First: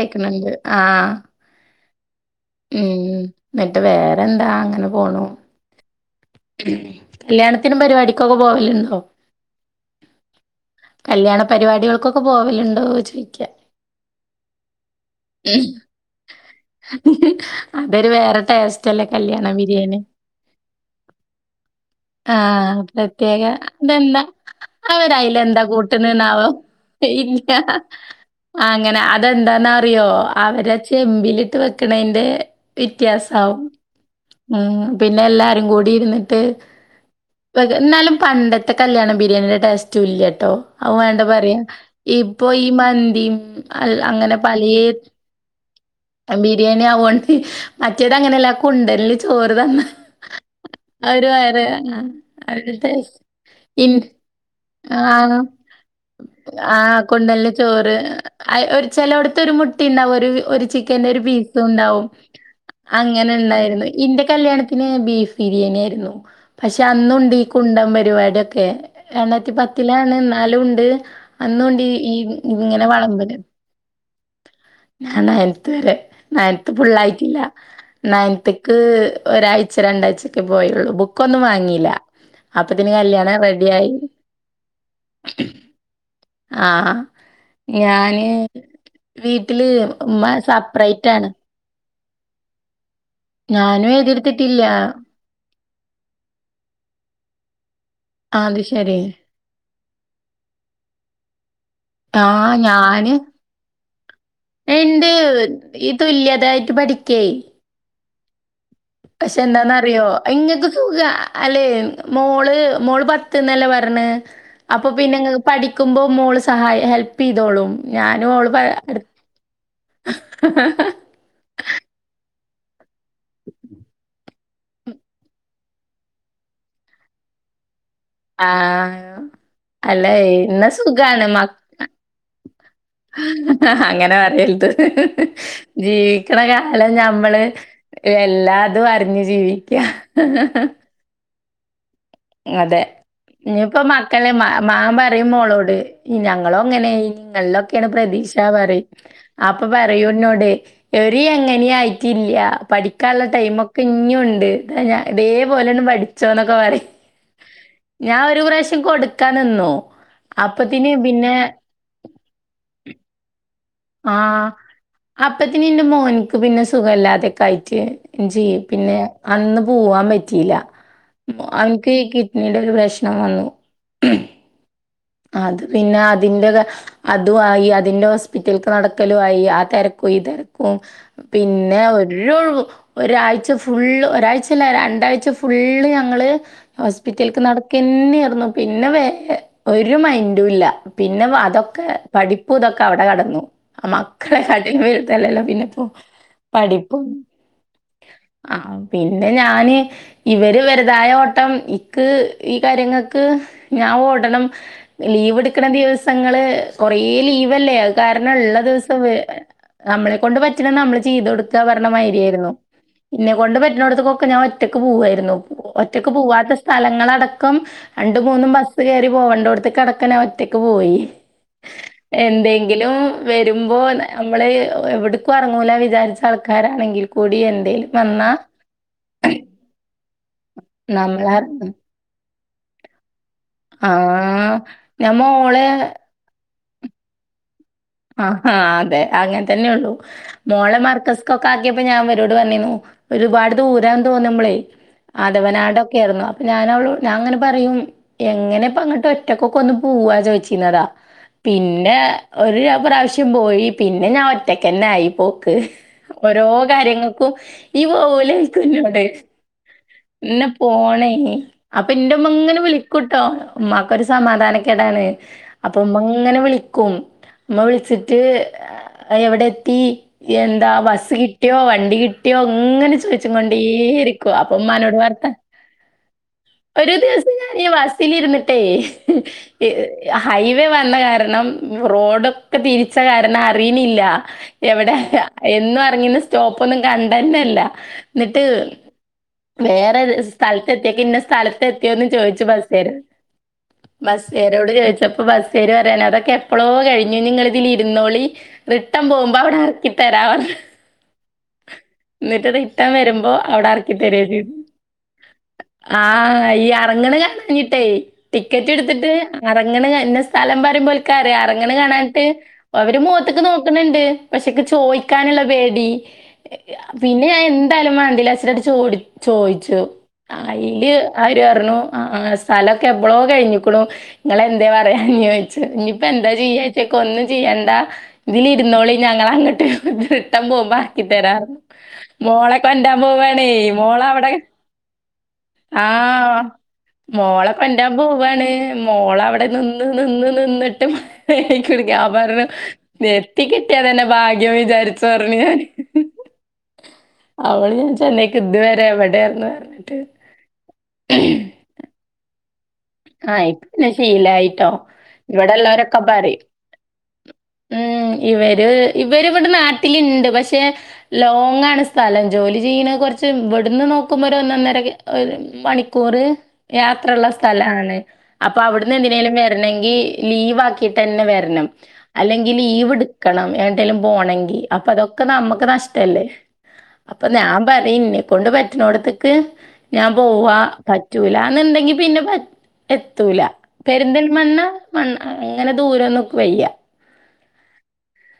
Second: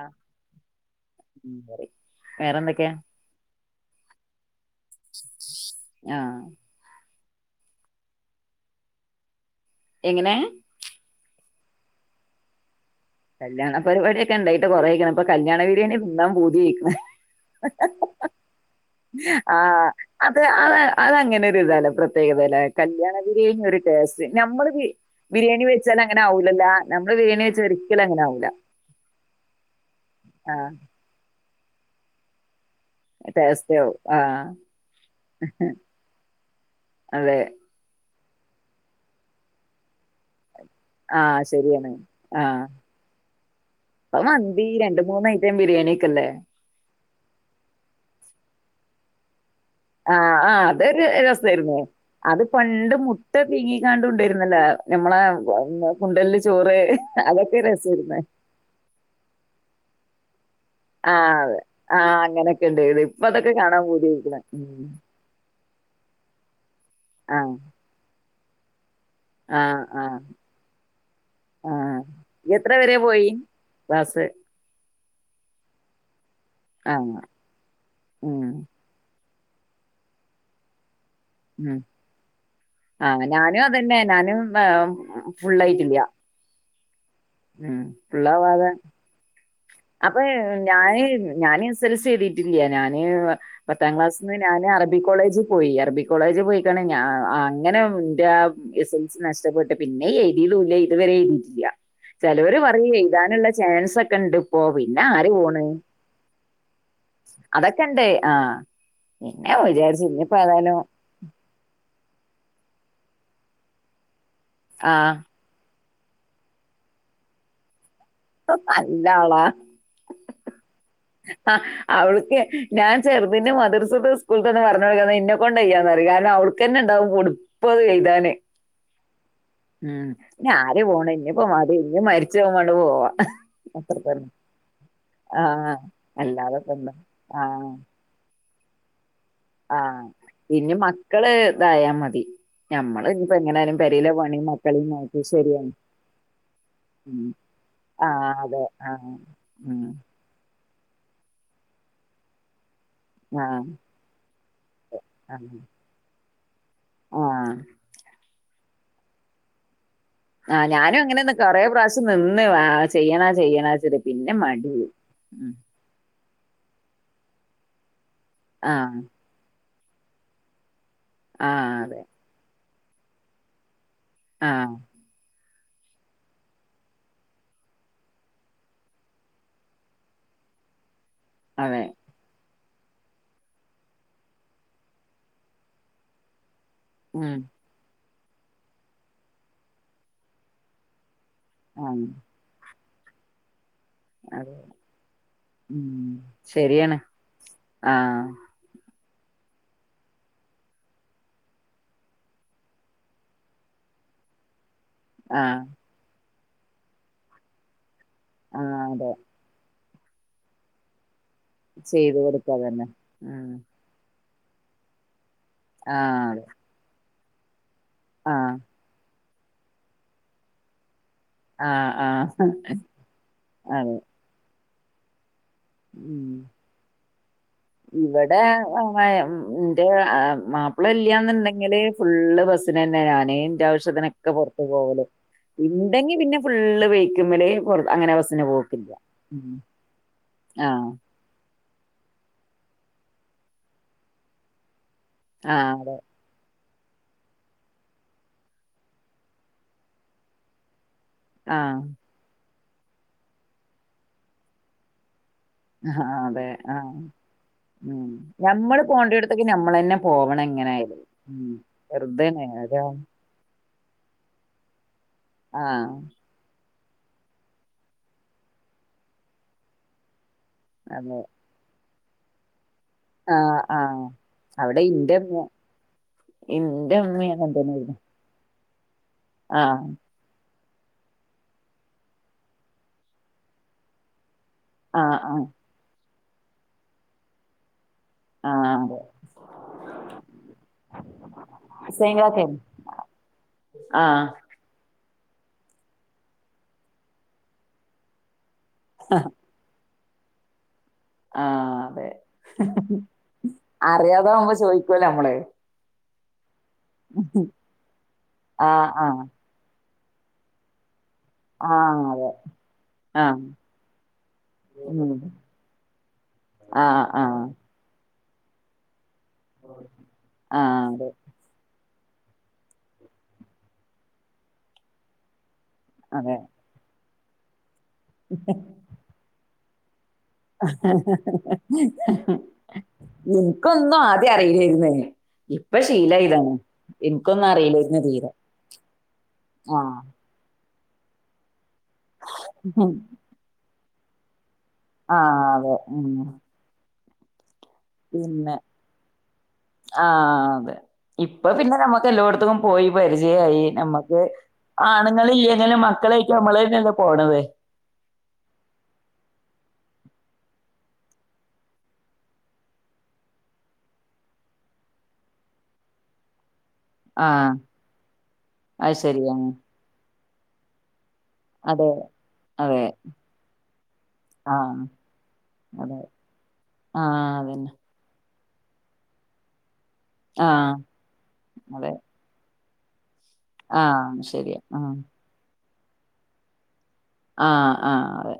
കക്കുന്നുണ്ട് ആഹ ഉം പറയും. വേറെന്തൊക്കെയാ ഉം എന്നിട്ട് വേറെന്താ അങ്ങനെ പോണു ആ കല്യാണത്തിനും പരിപാടിക്കൊക്കെ പോവലുണ്ടോ എങ്ങനെ പരിപാടികൾക്കൊക്കെ പോവലുണ്ട് കല്യാണ പരിപാടി ഒക്കെ ഉണ്ടായിട്ട് കൊറേക്കണം ഇപ്പ കല്യാണിരിയാണി പിന്നാം പൂതിയക്കണം അതൊരു വേറെ ടേസ്റ്റ് ആ അത് അത അതങ്ങനെ ഒരു ഇതല്ല പ്രത്യേകതല്ല ആഹ് കല്യാണഗിരി പ്രത്യേക അതെന്താ നമ്മള് അവരയിലെന്താ ബിരിയാണി വെച്ചാൽ അങ്ങനെ കൂട്ട്ണ്ന്നാവോ? ആവില്ലല്ല നമ്മള് ബിരിയാണി ഇല്ല. വെച്ച് ഒരിക്കലും അങ്ങനെ ആവില്ല അങ്ങനെ അതെന്താന്ന അറിയോ അവരെ ചെമ്പിലിട്ട് വെക്കണേന്റെ വ്യത്യാസവും ടേസ്റ്റ് ആവും ആ ഉം പിന്നെ എല്ലാരും കൂടി ഇരുന്നിട്ട് അതെ എന്നാലും പണ്ടത്തെ കല്യാണം ബിരിയാണിയുടെ ടേസ്റ്റ് ല്ലട്ടോ അ ആ വേണ്ട പറയാ ശരിയാണ് ആ ഇപ്പൊ ഈ മന്തി ഇപ്പൊ അങ്ങനെ പല മന്തി രണ്ട് മൂന്ന ഐറ്റം ബിരിയാണിക്ക്ല്ലേ മ വ ആഹ് ആഹ് അതൊരു രസായിരുന്നു. അത് അവരുടെ പണ്ട് മുട്ട പീങ്ങിക്കാണ്ട് കൊണ്ടരുന്നല്ലോ നമ്മളെ ആഹ കുണ്ടലില് ആ ചോറ് കൊണ്ടല്ലെ അതൊക്കെ ചോറ് രസായിരുന്നു. ചിലവിടത്ത ബുിമുട്ട ഉണ്ടാവ ഒരു ചിക്കൻ ഒരു ആഹ് പീസ് അതെ ആഹ് അങ്ങനൊക്കെ ഉണ്ടായിരുന്നു. ഇപ്പ അതൊക്കെ അങ്ങനണ്ട കാണാൻ പൂതിയായിക്ക്ണ്. കല്ത്തി ഉം ബിരിയാണി ആയിരുന്നു പക്ഷെ അന്നുണ്ട് ീ ആഹ് കുണ്ടൻ പരിപാടിയൊക്കെ രണ്ടായിരത്തി ആഹ് പത്തിലാണ് ആഹ് എന്നാലും ഉണ്ട് അന്നുണ്ട് ഈ ഇങ്ങനെ വളമ്പര ബസ് ഞാൻ നയൻത്ത് വരെ നയൻത്ത് ആഹ് ഫുള്ളായിട്ടില്ല ഉം നയൻത്ത്ക്ക് ഒരാഴ്ച രണ്ടാഴ്ചൊക്കെ പോയുള്ളു ബുക്ക ഒന്നും വാങ്ങില്ല ആഹ ഞാനും അതന്നെ ഞാനും ഫുള്ളായിട്ടില്ല ആഹ ഉം ഞാന് ഫുള്ളാവാതെ വീട്ടില് ഉമ്മ സപ്പറേറ്റ് ഞാന്ൻ എസ് എൽ എ എഴുതിട്ടില്ല ഞാന് ഞാനും പത്താം ക്ലാസ്സിൽ നിന്ന് എഴുതിയെടുത്തിട്ടില്ല. ഞൻ അറബി കോളേജ് പോയി അറബി കോളേജ് പോയിക്ക അങ്ങനെ എന്റെ ആ അത് എസ് ശരി. എൽ സി നഷ്ടപ്പെട്ട് പിന്നെ എഴുതിലല്ല ഇതുവരെ എഴുതിയിട്ടല്ല ആ ഞാന് ഒക്കെ ഉണ്ട് ഇപ്പോ പിന്നെ എന്ത് ആര് പോണ് ഈ തുല്യതായിട്ട് പഠ [unintelligible] ണ്ടേ ആ പക്ഷെ പിന്നെ വിചാരിച്ചു എന്താന്നറ്യോ ഇനിയിപ്പോ ഇങ്ങക്ക് ഏതായാലും സുഖാ അല്ലെ മോ ള് മോള് പത്ത്നല്ലേ പർഞ്ഞേ അപ്പോ ആ പിന്നെങ്ങെക്ക് പഠി ക്കുമ്പം മോള് സഹായ ഹെൽപെയ്തോളും. നല്ലാളാ ആഹ് അവൾക്കെ ഞാൻ ചെർതിന്റെ മദ്രസ ദിവസ് സ്കൂൾത്തനെ [unintelligible] ഇന്നെക്കൊണ്ടെയ്യ ന്നറിം കരണം അവൾക്കെന്നെണ്ടാവും പുടുപത് എഴ് ആഹ് ഉം ഇഞ്ഞ് ആര് പോണ് ഇഞ്ഞ് ഇപ്പം മതി ഇഞ്ഞ് മരിച്ച് പോവുമ്പം ആണ്ട് പോവാ. അത്ര അങ്ങനെ തന്നെ പറെര്ത് ആഹ് ജീവിക്ക്ണ കാലം അല്ലാതെപ്പെന്താ ഞമ്മെൾ ആഹ് എല്ലാ ആഹ് ഇഞ്ഞ് മക്കെൾ ഇതായാ മതി അതെ ഞമ്മള് ഇനിയിപ്പോ ഇഞ്ഞ് എങ്ങനായാലും ഇപ്പം പെരയിലെ മക്കെൾ മാ പണിയും മാ മക്കളെയും മാം നോക്കി പറിം ശരിയാണ് മോളോട് ഞങ്ങളോ ഇങ്ങെനെയി ഇഞ്ഞ് ഉം ഇങ്ങെൾലൊക്കെയാണ് ആഹ് പ്രതീക്ഷാ അതെ പറിം ആഹ് അപ്പം ഉം പറയും ഇന്നോടെ ഒര് എങ്ങെനിം ആയിറ്റ് ഇല്ല പഠി ക്കാള്ളെ ആഹ് ടൈമൊക്കെ ഇഞ്ഞും ഇണ്ട് താ ആഹ് ഇതേപോലെ ആണ്ട് പഠിച്ചോന്നൊക്കെ പറിം ആഹ് ഞാൻ ഒരു പ്രാവശ്യം കൊട്ക്കാൻ നിന്നു ആഹ് അപ്പത്തിന് ഞാനും പിന്നെ അങ്ങനെന്നെ കൊറെ പ്രാവശ്യം നിന്ന് വാ ചെയ്യനോ ചെയ്യണോച്ച്ട്ട് പിന്നെ ആഹ് മണ്ടി ആയി ഇപ്പ പിന്നെ സുഖ അല്ലെ ആദ്യയൊക്കെ ആയിട്ട് ഇഞ്ഞും ചെയ്യാ പിന്നെ ആഹ് അന്ന് പൂവാൻ പറ്റീലാ ആഹ് അവെന്ക്ക് അതെ കിഡ്നിയുടെ ഒരു പ്രശ്നം വന്നു ആഹ് അത് പിന്നെ അതിന്റെ തെ അതും ആയി അതിന്റെ ഹോസ്പിറ്റെൽക്ക് നട്ക്കെലും ആയി ആ തെരക്കും ഈ തെ തെരക്കും പിന്നെ അതെ ഒര് ഒഴ്‌വും ഒരാഴ്ച്ച ഫുള്ള് ഒരാഴ്ച്ച അല്ല രണ്ടാഴ്ച്ച ഫുള്ള് ഞങ്ങെൾ ഉം ഹോസ്പിറ്റെൽക്ക് നടക്കന്നെർന്നു പിന്നെ വേ ഒര് മൈന്റും ഇല്ല പി പിന്നെ വാ അതൊക്കെ ആഹ് പഠിപ്പും ഇതൊക്കെ അവ്ടെ കടന്നു ആഹ് മക്കളെ അതെ കാട്ടിം വെൽത് അല്ലല്ലോ പിന്നെപ്പോ ഉം ശരിയാണ് പഠിപ്പും ആഹ് ആ പിന്നെ ഞാന് ഇവെര് വെര്തായെ ഓട്ടം ഇക്ക് ഈ കാര്യങ്ങെക്ക് ഞാ ആഹ് ഓടണം ലീവ് ആഹ് ഇട്ക്ക്ണ ദിവസങ്ങെൾ കൊറേ ലീവ് അല്ലെ അയ് കാരണം ഇള്ള ആഹ് ദിവ്സം അതെ വെര് നമ്മളെ കൊണ്ട് പറ്റ്ണെ നമ്മെൾ ചിയ്ത് കൊട്ക്കാ പർണ ചെയ്ത് മാരിയെയ്രുന്നു. കൊടുക്കുക തന്നെ ഇന്നെ ഉം കൊണ്ട് പറ്റ്ണോട്ത്ത്ക്കൊ ഞാൻ ഒറ്റക്ക് പോവുവാരുന്നു ഒറ്റക്ക് ആഹ് അതെ പോവാത്ത സ്ഥലങ്ങളടക്കം രണ്ട് മൂന്നും ആഹ് ബസ്സ് കയറി- പോവണ്ടടോടത്ത് കെടക്കാൻ ഞാൻ ഒറ്റക്ക് പോയി ആഹ് ആഹ് എന്തെങ്കിലും വരുമ്പോ അതെ നമ്മള് എവിടെ- ഇപ്പ എറങ്ങൂല ഉം വിചരിച്ച ആൾക്കാരാണെങ്കിലും ഇവിടെ [unintelligible] എന്റെ മാപ്പിള നമ്മളെ ഇല്ലയന്നുണ്ടെങ്കില് ഫു- ഫുള്ള് ബസ്സിന് തന്നെ ഞാനെ ആ ആവശ്യത്തിനൊക്കെ പുറത്തു. പോകല് ഞാൻ മോളെ ഉണ്ടെങ്കി പിന്നെ ഫുള്ള് വെയിക്ക് [unintelligible] മല് ആഹ് അതെ അങ്ങനെ തന്നെയള്ളൂ മോളെ ആഹ് മാർക്കസ്കോക്കെ- പ്പോ ഞാൻ വരോട് പറന്നിന്നു ഒരുപാട് ദൂരന്ന് തോന്നുമ്പളെ അതവ [unintelligible] [unintelligible] ആഹ് അതെ നാടൊക്കെ ആരുന്നു അ ഞാൻ അവളോട് ഞാൻ അങ്ങനെ പറയും എങ്ങനെപ്പ അങ്ങോട്ട് ഒറ്റക്കൊക്കെ ഒന്ന് പോവാ ചോദിച്ചിന്നതാ ആഹ് പിന്നെ ഒരു പ്രാവശ്യം പോയി പിന്നെ ഞാൻ ഒറ്റക്ക്ന്നെ ആയിപ്പോ ക് ആഹ് ഓരോ അതെ ആഹ് കാര്യങ്ങൾക്കും ഈ ഉം പോവൂലേന്ന് ക്ക് ഞമ്മള് എന്നോട് പോണ്ടിടത്തേക്ക് ഞമ്മളന്നെ പോവണം ഞാൻ എങ്ങനായാലും പോണം ഇനി ഉം അപ്പൊ എന്റെ ഉമ്മ ഇങ്ങനെ വെറുതെയാണ് വിളിക്കൂട്ടോ ഉമ ഒരു സമാധാനക്കെടാണ് അപ്പൊ ആഹ് ഉമ്മ ഇങ്ങനെ വിളിക്കും അമ്മ വിളിച്ചിട്ട് എവിടെ എത്തി എന്താ അതെ ബസ്സ് കിട്ടിയോ വണ്ടി കി ഇങ്ങനെ ചോദിച്ചും കൊണ്ടേ ആഹ് ആഹ് ഇരിക്കൂക അപ്പൊ അവിടെ ഉമനോട് ഇന്റെ വർത്ത ഉമ്മ - ഒരു ഇന്റെ ഉമ്മ ദിവസം അങ്ങനെ ഞാന് തന്നെ ബസ്സിൽ ഇരുന്നിട്ട അതെ ആഹ് ഹൈവേ വന്ന കാരണം റോഡ് ഒ ക്കെ തിരിച്ച കാരണം അറിയുന്നില്ല എവിടെ ആഹ് ഹ ആഹ് എന്നും റങ്ങിന്നസ സ്റ്റോപ്പ് ഒന്നും കണ്ട തന്നെല്ല ആഹ് അതെ വേറെ സ്ഥലത്ത് എത്തിയെ പിന്നെ സ്ഥലത്ത് എത്തിയോന്നും ചോയിച്ചു മുസ്ലിങ്ങളൊക്കെയാണ് ബസ്സേറ് ആഹ് ബസ്സ്‌ കാരോട് ചോ ചപ്പോ ബസ്കാര് പറയാണ് അതൊക്കെ എപ്പോളോ കഴിഞ്ഞു നിങ്ങൾ ഇതിൽ ഇരുന്നോളി റിട്ടൺ പോകുമ്പോ അവിടെയിറക്കി ത തെരാവന്ന്‌ ആഹ് അതെ വരുമ്പോ അവിടെ ഇറക്കി അറിയാതാവുമ്പോ ചോദിക്കുവല്ലോ നമ്മള് ആഹ് ഈ ഇറങ്ങണ കഴിഞ്ഞിട്ടേ ടിക്കറ്റ് ആഹ് എടുത്തിട്ട് ആഹ് ഇറങ്ങണ ക എന്ന സ്ഥലം പറയമ്പോ ഓർക്ക് അറി അങ്ങനെ ആഹ് കാണാനട്ട് അതെ അവര് ആഹ് മുഖത്തേക്ക് നോക്കണണ്ട് പക്ഷെക്ക് ഉം ചോയിക്കാനുള്ള പേടി ആഹ് പിന്നെ ആഹ് ഞാൻ എന്തായാലും വേണ്ടീല- എന്നിട്ട് ചോ ചോദിച്ചു ആഹ് അയില് അതെ അവര് പറഞ്ഞു ആ ആ സ്ഥലമൊക്കെ എപ്പളോ കഴിഞ്ഞിക്കണു നിങ്ങൾ എന്തേ പറയാഞേന്ന് ചോദിച്ചു ഇനിയിപ്പോ എന്താ അതെ ചെയ്യാക്ക ഒന്നും ചെയ്യണ്ട ഇതിൽ ഇരുന്നോളി ഞങ്ങൾ അങ്ങോട്ട് പോകമ്പോ ഇറക്കി തരാ മോളെ കൊണ്ട് പോകാനേ എനിക്കൊന്നും ആദ്യം മോളവിടെ- അറിയില്ലായിരുന്നേ ഇപ്പൊ ആ ഷീലയതാണ് മോളെ കൊണ്ടൻ പോവാണ് മോള് അവിടെ നിന്ന് ആഹ് നിന്ന് നിന്നിട്ട് ടു ഞാൻ പറഞ്ഞു നിർത്തി കിട്ടിയ തന്നെ ഭാഗ്യം ന്ന് ന്ന് വിചാരിച്ച് പറഞ്ഞ് ആഹ് ഞാൻ അതെ ഉം അവള് ഞാൻ ചെന്നൈക്ക് ഇതുവരെ എവിടെയാന്ന് പറഞ്ഞിട്ട് ആ അതെ ഇപ്പൊ പിന്നെ നമുക്ക് എല്ലായിടത്തെക്കും പോയി ആ പരിചയമായി ഇപ്പൊ പിന്നെ നമ്മുക്ക് ശീലായിട്ടോ ആണുങ്ങൾ ഇവിടെ ഇല്ലെങ്കിലും ഉള്ളവരൊക്കെ മക്കളെറ്റ് പറയും നമ്മള് തന്നെങ്ങ് പോണത് ഉം ഇവര് ഇവര് ഇവിടെ നാട്ടിലുണ്ട് പക്ഷെ ലോങ്ങ് ആണ് സ്ഥലം ജോലി ചെയ്യുന്ന കുറച്ച് ഇവിടുന്ന് നോക്കുമ്പോ ഒരു ഒന്നൊന്നര രു മണിക്കൂറ് യാത്ര ഉള്ള ആഹ് സ്ഥലമാണ് അപ്പൊ അവിടുന്ന് അത് എന്തിനേലും ശരിയാണ് വരണെങ്കി ലീവ് ആക്കിട്ട് തന്നെ വരണം അതെ അല്ലെങ്കിൽ അതെ ലീവ എടുക്കണം എങ്ങാട്ടേലും പോണമെങ്കിൽ ആഹ് അപ്പൊ അതൊക്കെ നമുക്ക് അതെ നഷ്ടാ ല്ലേ ആഹ് അപ്പൊ ഞാൻ അതന്നെ പറയുംന്നേ കൊണ്ട് പറ്റണോടത്തൊക്കെ ഞാൻ പോവാ ആഹ് അതെ പറ്റൂലാന്നുണ്ടെങ്കി പിന്നെ പറ്റാ പറ്റൂല ആഹ് പെരിന്തൽ ശരിയാ മണ്ണ ആഹ് മണ് അങ്ങനെ ദൂരംന്നും വയ്യ ആഹ് ആഹ് അതെ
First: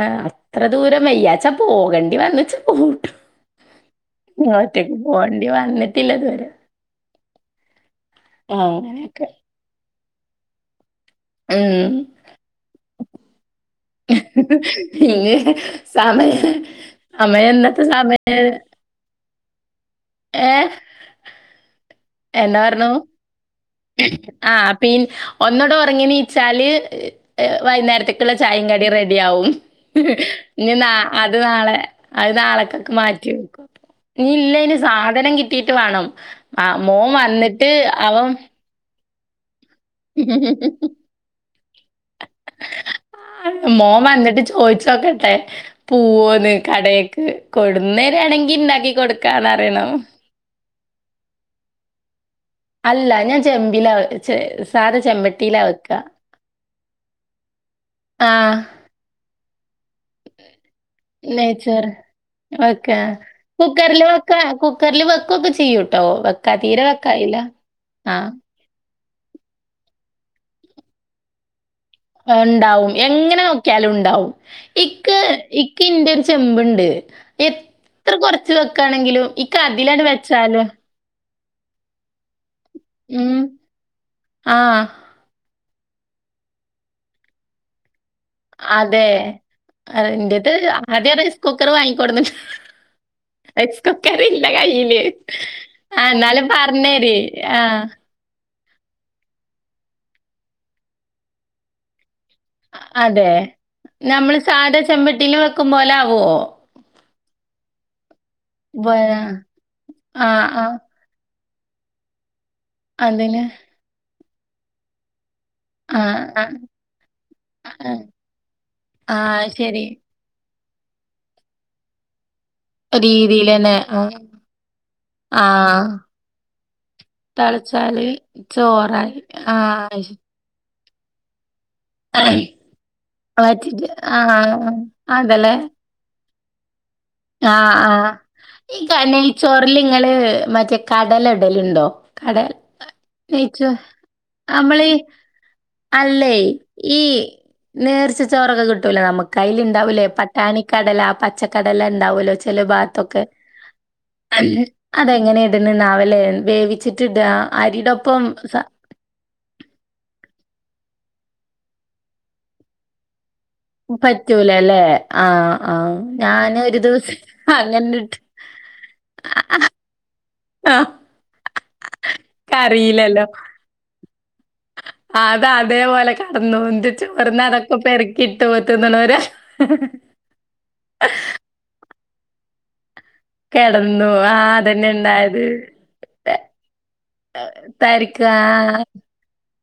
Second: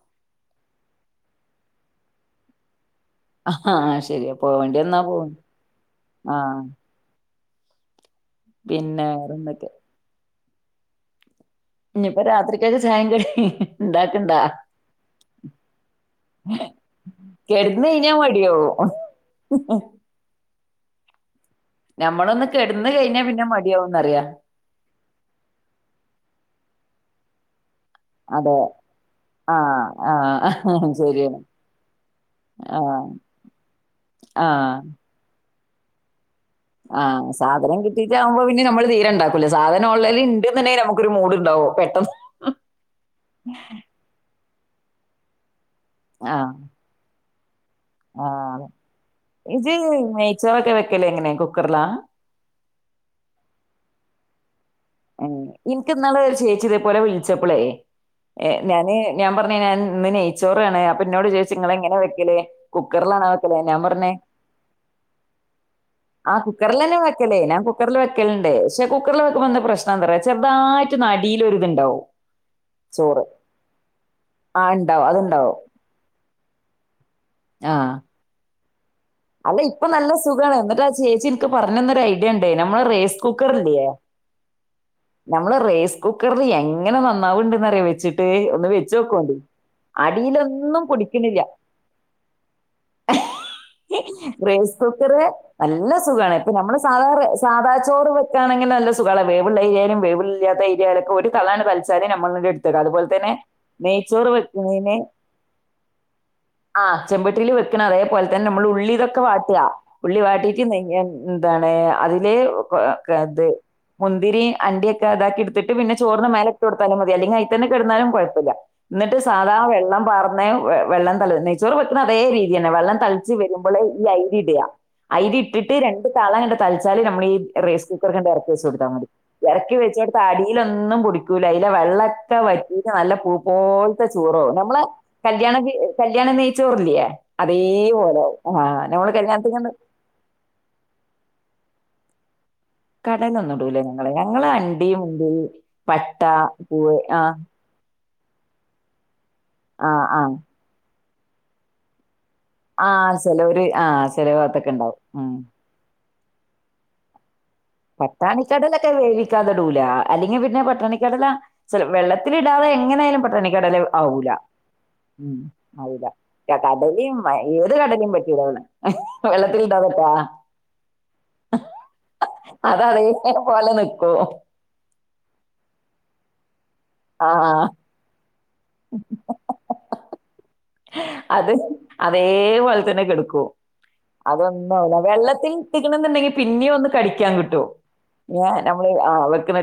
ആഹ് അത്ര ദൂരം വയ്യാച്ചാ പോകണ്ടി വന്നച്ച് പോകും ആഹ് ശരിയാ പോവണ്ടി ഒറ്റക്ക് വന്നാ പോവും പോകേണ്ടി വന്നിട്ടില്ലതുവരെ പിന്നെന്തൊക്കെ? ഉം ഇഞ്പ്പോ രാത്രിക്കൊക്കെ ചായിം കടിം ഇണ്ടാക്ക്ണ്ടാ? ഇനി സമയം സമയം ഇന്നത്തെ കെട്ടന്നയ്ഞ്ഞാ സമയം മടിയാവും. ഏഹ് ഞമ്മളൊന്ന് എന്നാ പറഞ്ഞു? കെട്ന്ന് കഴിഞ്ഞാ പിന്നെ മടി ആഹ് പിൻ ഒന്ന് ഒറങ്ങിന്നീച്ചാല് വൈകുന്നേരത്തേക്കുള്ള അതെ ചായിം കടിം റെഡി ആവും ആഹ് ഇഞ്ഞ് ആഹ് നാ ശരിയാ അത് നാളെ അത് നാളെ ആഹ്. മാറ്റി വെക്കും. ഇനി ഇല്ല അയിന് ആഹ്. സാധനം കിട്ടീട്ട് വാണം ആ മോൻ വന്നിട്ട് അവൻ ഞാൻ ഇണ്ടാക്കൂല സാധനം ഓൺലൈനിൽ ഇണ്ട് ന്ന്ണ്ടെങ്കിൽ നമുക്കൊരു മൂഡ് ഇണ്ടാവും പെട്ടെന്ന് ആ മോൻ വന്നിട്ട് ചോയിച്ചോക്കട്ടെ ആഹ്. [unintelligible] കടേക് കൊടുന്നേരാ ആണെങ്കി ആഹ്. ഇണ്ടാക്കി കൊടുക്കാന്ന്റിയണം വെക്കേല് എങ്ങനെ കുക്കർല അല്ല ഞാൻ ചെമ്പില [unintelligible] ഏ ഇൻക്ക്ന്നാളെ ഒര് ചേച്ചി ഇതേ പോലെ വിൾച്ചപ്പെളെ ആ ഏ ഞാന് ഞാ പറഞ്ഞ [unintelligible] ഇന്ന് നെയ്ച്ചോറാണ് അപ്പ ഇന്നോട് ചോയിച്ച് ഇങ്ങള് നെയ്ച്ചോറ് എങ്ങനെ വെക്കലേ വെക്ക കുക്കറിലാണോ വെക്കലേ ഞാൻ പർ കുക്കറില് ഞ്ഞ് വെക്ക കുക്കറില് വെക്കൊക്കെ ചെയ്യൂട്ടോ ആ വെക്ക തീരെ കുക്കറിലെന്നെ വെക്കായില്ല വെക്കലേ ഞാൻ കുക്കറിൽ ആ വെക്കല്ണ്ട്. പക്ഷെ കുക്കറിൽ വെക്കുമ്പ എന്താ പ്രശ്നം ചെറുതായിട്ട് നടിയില ഒരിതുണ്ടാവും ഉണ്ടാവും എങ്ങനെ നോക്കിയാലും ഉണ്ടാവും ആഹ് ഇണ്ടാവും. ഇക്ക് അത്ണ്ടാവും. ഇക്ക് ഇൻ്റെ ഒരു ചെമ്പ്ണ്ട് ആഹ്. എത്ര കൊറച്ച് വെക്കയാണെങ്കിലും ഈ കതിലാണ് വെച്ചാലോ പറഞ്ഞന്നൊ ഒരു ഐഡിയ ഉണ്ടേ നമ്മളെ റൈസ് ഉം കുക്കർ ഇല്ലയേ ആ നമ്മളെ റൈസ് കുക്കറിൽ എങ്ങനെ നന്നാവുണ്ടന്ന്റിയൻ വെച്ചിട്ട് ട്ട് ഒന്ന് വെച്ച അതെ നോക്കണ്ടണ്ട് എന്റേത് അടിയിലൊന്നും ആദ്യം റൈസ് പിടിക്കണില്ല കുക്കർ വാങ്ങിക്കൊടുന്നിട്ട് ഹാ റൈസ് കുക്കർ ഇല്ല റൈസ് കയ്യില് കുക്കർ നല്ല ആ സുഖമാണ് എന്നാലും ഇപ്പ നമ്മള് സാധാ പറഞ്ഞേരി ആ സാധാ ചോറ് വെക്കാണെങ്ക അങ്ങന നല്ല സുഖം വേവുള്ള അരിയാലും വേവിലില്ലാ അരിയയിലൊക്കെ ഒരു കളാണ് കത്സാല ടുക്ക അതുപോലെ അതെ തന്നെ നെയ്ച്ചോറ് നമ്മള് സാധാ വെക്ക ചെമ്പട്ടിയിൽ വെക്കും പോലെ ആവുമോ ആ ചെമ്പെട്ടിയിൽ വെക്കണം അതേപോലെ തന്നെ നമ്മൾ ഉള്ളി ഇതൊക്കെ വാട്ടുക ഉള്ളി ആ ആ വാട്ടിയിട്ട് എന്താണ് അതില് അതിന് ഇത് മുന്തിരി അണ്ടിയൊക്കെ അതാക്കി എടു ത്തിട്ട് പിന്നെ ആ ചോറിന്ന് ആ മേലൊക്ക കൊടുത്താലും മതി അല്ലെങ്കിൽ അയി തന്നെ ആ കിടുന്നാലും കുഴപ്പില്ല എന്നിട്ട് ആ, സാധ ശരി വെള്ളം പാർന്ന് വെള്ളം തളി നെയ്ച്ചോറ് വെക്കുന്ന അതേ രീതിയന്നെ വെള്ളം തളിച്ച് രീതിയിൽ തന്നെ വരുമ്പോള് ആ ഈ അരി ഇടയാ അയിരി ആ, ഇട്ടിട്ട് രണ്ടണ്ട് തള ങ്ങട്ട് തളച്ചാല് നമ്മൾ ഈ റൈസ് തളിച്ചാല് കുക്കർ കണ്ട് ഇറക്കവച്ചു കൊടുത്താൽ മതി ചോറായി ആ ഇറക്കി വെച്ചോട്ട ശ- അടിയിലൊന്നും പടിക്കൂല്ല അ വെള്ളൊക്കെ വറ്റ നല്ല പൂ വറ്റിച്ച് പോലത്തെ ആ ചോറവും നമ്മൾ അതല്ലേ കല്യാണ കല്യാണ വ ചോർലിയ ആ ആഹ് ഈ കന്നെ ഈ നെയ്യ് കല്യാണത്തിന് ഒന്നും ചോറിൽ ഇങ്ങൾ മറ്റേ കടലെ കടലുണ്ടോ കടൽ കടന്നൊന്നും ഇടൂലേ ഞങ്ങൾ ഞങ്ങൾ അണ്ടി മുന്തിരി പട്ട അല്ലേ പൂവ് ഈ ആ നേർച്ച ചോറൊക്കെ കിട്ടൂലോ നമുക്ക് അയ്ൽ ഇണ്ടാവൂലേ ആഹ് ആഹ് പട്ടാണിക്കടല പച്ചക്കടല ഉണ്ടാവലോ ആഹ് ഭാത്തൊക്കെ ചെലോര് ആഹ് ചെല ഭാഗത്തൊക്കെ ഇണ്ടാവും. ഉം. അതെങ്ങനെ ഇടുന്നല വേവിച്ചിട്ട് ത്തിട പത്താണിക്കടലൊക്കെ വേവിക്കാതടൂല അല്ലെങ്ക പിന്നെ പട്ടണിക്കടല്ല വെള്ളത്തില ഇടാതെ എങ്ങനെയായാലും പട്ടണിക്ക ട പറ്റൂലല്ലേ? ആഹ് ആഹ്. ആലല ഞാന് ഒരു കടല ദിവസം ഏത് അങ്ങനെ കടലും ഇട്ട് പറ്റിട വെള്ളത്തിൽ ഇണ്ടാവക്കാ ആഹ് ക അത അതേ പോലെ നിക്കൂ അത അതേപോലെ കടന്നു എന്ത് ചോർന്ന് ആഹ് അതൊക്കെ പെറുക്കിട്ട് എ പോത്തന്നണ വരെ അത് അതേ വള കിടക്കൂ കെടന്നു ആഹ് അതന്നെ അതൊന്നും ഇണ്ടായത് വെള്ളത്തിൽട്ടണം എന്നുണ്ടെങ്കി ത പിന്നെയ ഒന്ന് കടിക്കാൻ കിട്ടും തരിക്ക് ഞാൻ ആഹ് നമ്മൾ ആ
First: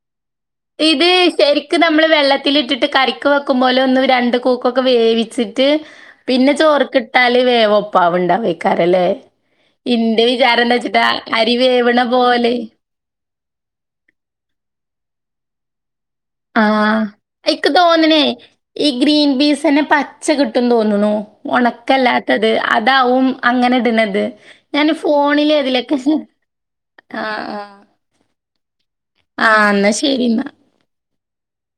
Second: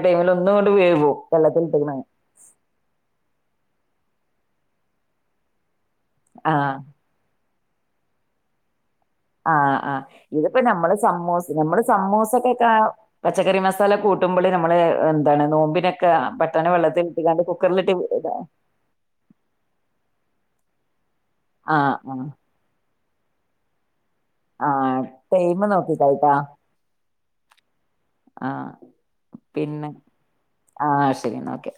ടൈമിൽ ഒന്നുകൊണ്ട് ഇത് വേവും ശരിക്ക് വെള്ളത്തിലിട്ടിക്കണ നമ്മള് വെള്ളത്തിട്ടിട്ട് കറിക്ക് വെക്കുമ്പോൾ ഒന്ന് രണ്ട് കൂക്കൊക്കെ വേവിച്ചിട്ട് ആ പിന്നെ ചോറ് കിട്ടാൽ വേവ പ്പവിണ്ട വെക്കറല്ല ആഹ ആഹ് ഇതിപ്പോ നമ്മള് സമ്മൂ അരി നമ്മുടെ വേവ്ണ സമ്മൂസ പോലെ ഒക്കെ പച്ചക്കറി മസാല കൂട ക നമ്മള് എന്താണ് നോമ്പിനെ ആഹ എക്ക് തോന്നനേ ഇടാ. ഈ ഗ്രീൻ ബീസ് തന്നെ പച്ചകിട്ടു തോന്നുന്നു ആ ആ ഉണക്കല്ലാത്തത് അതാവും അങ്ങനെ ഡ ആ ഞാൻ ഫോണില് ടൈമ് അതിലൊക്കെ നോക്കിക്കായിട്ടാ ആ ആഹ് പിന്നെ ശരി ഇന്നാ ആ ശരി ശരി എന്ന ക്കെ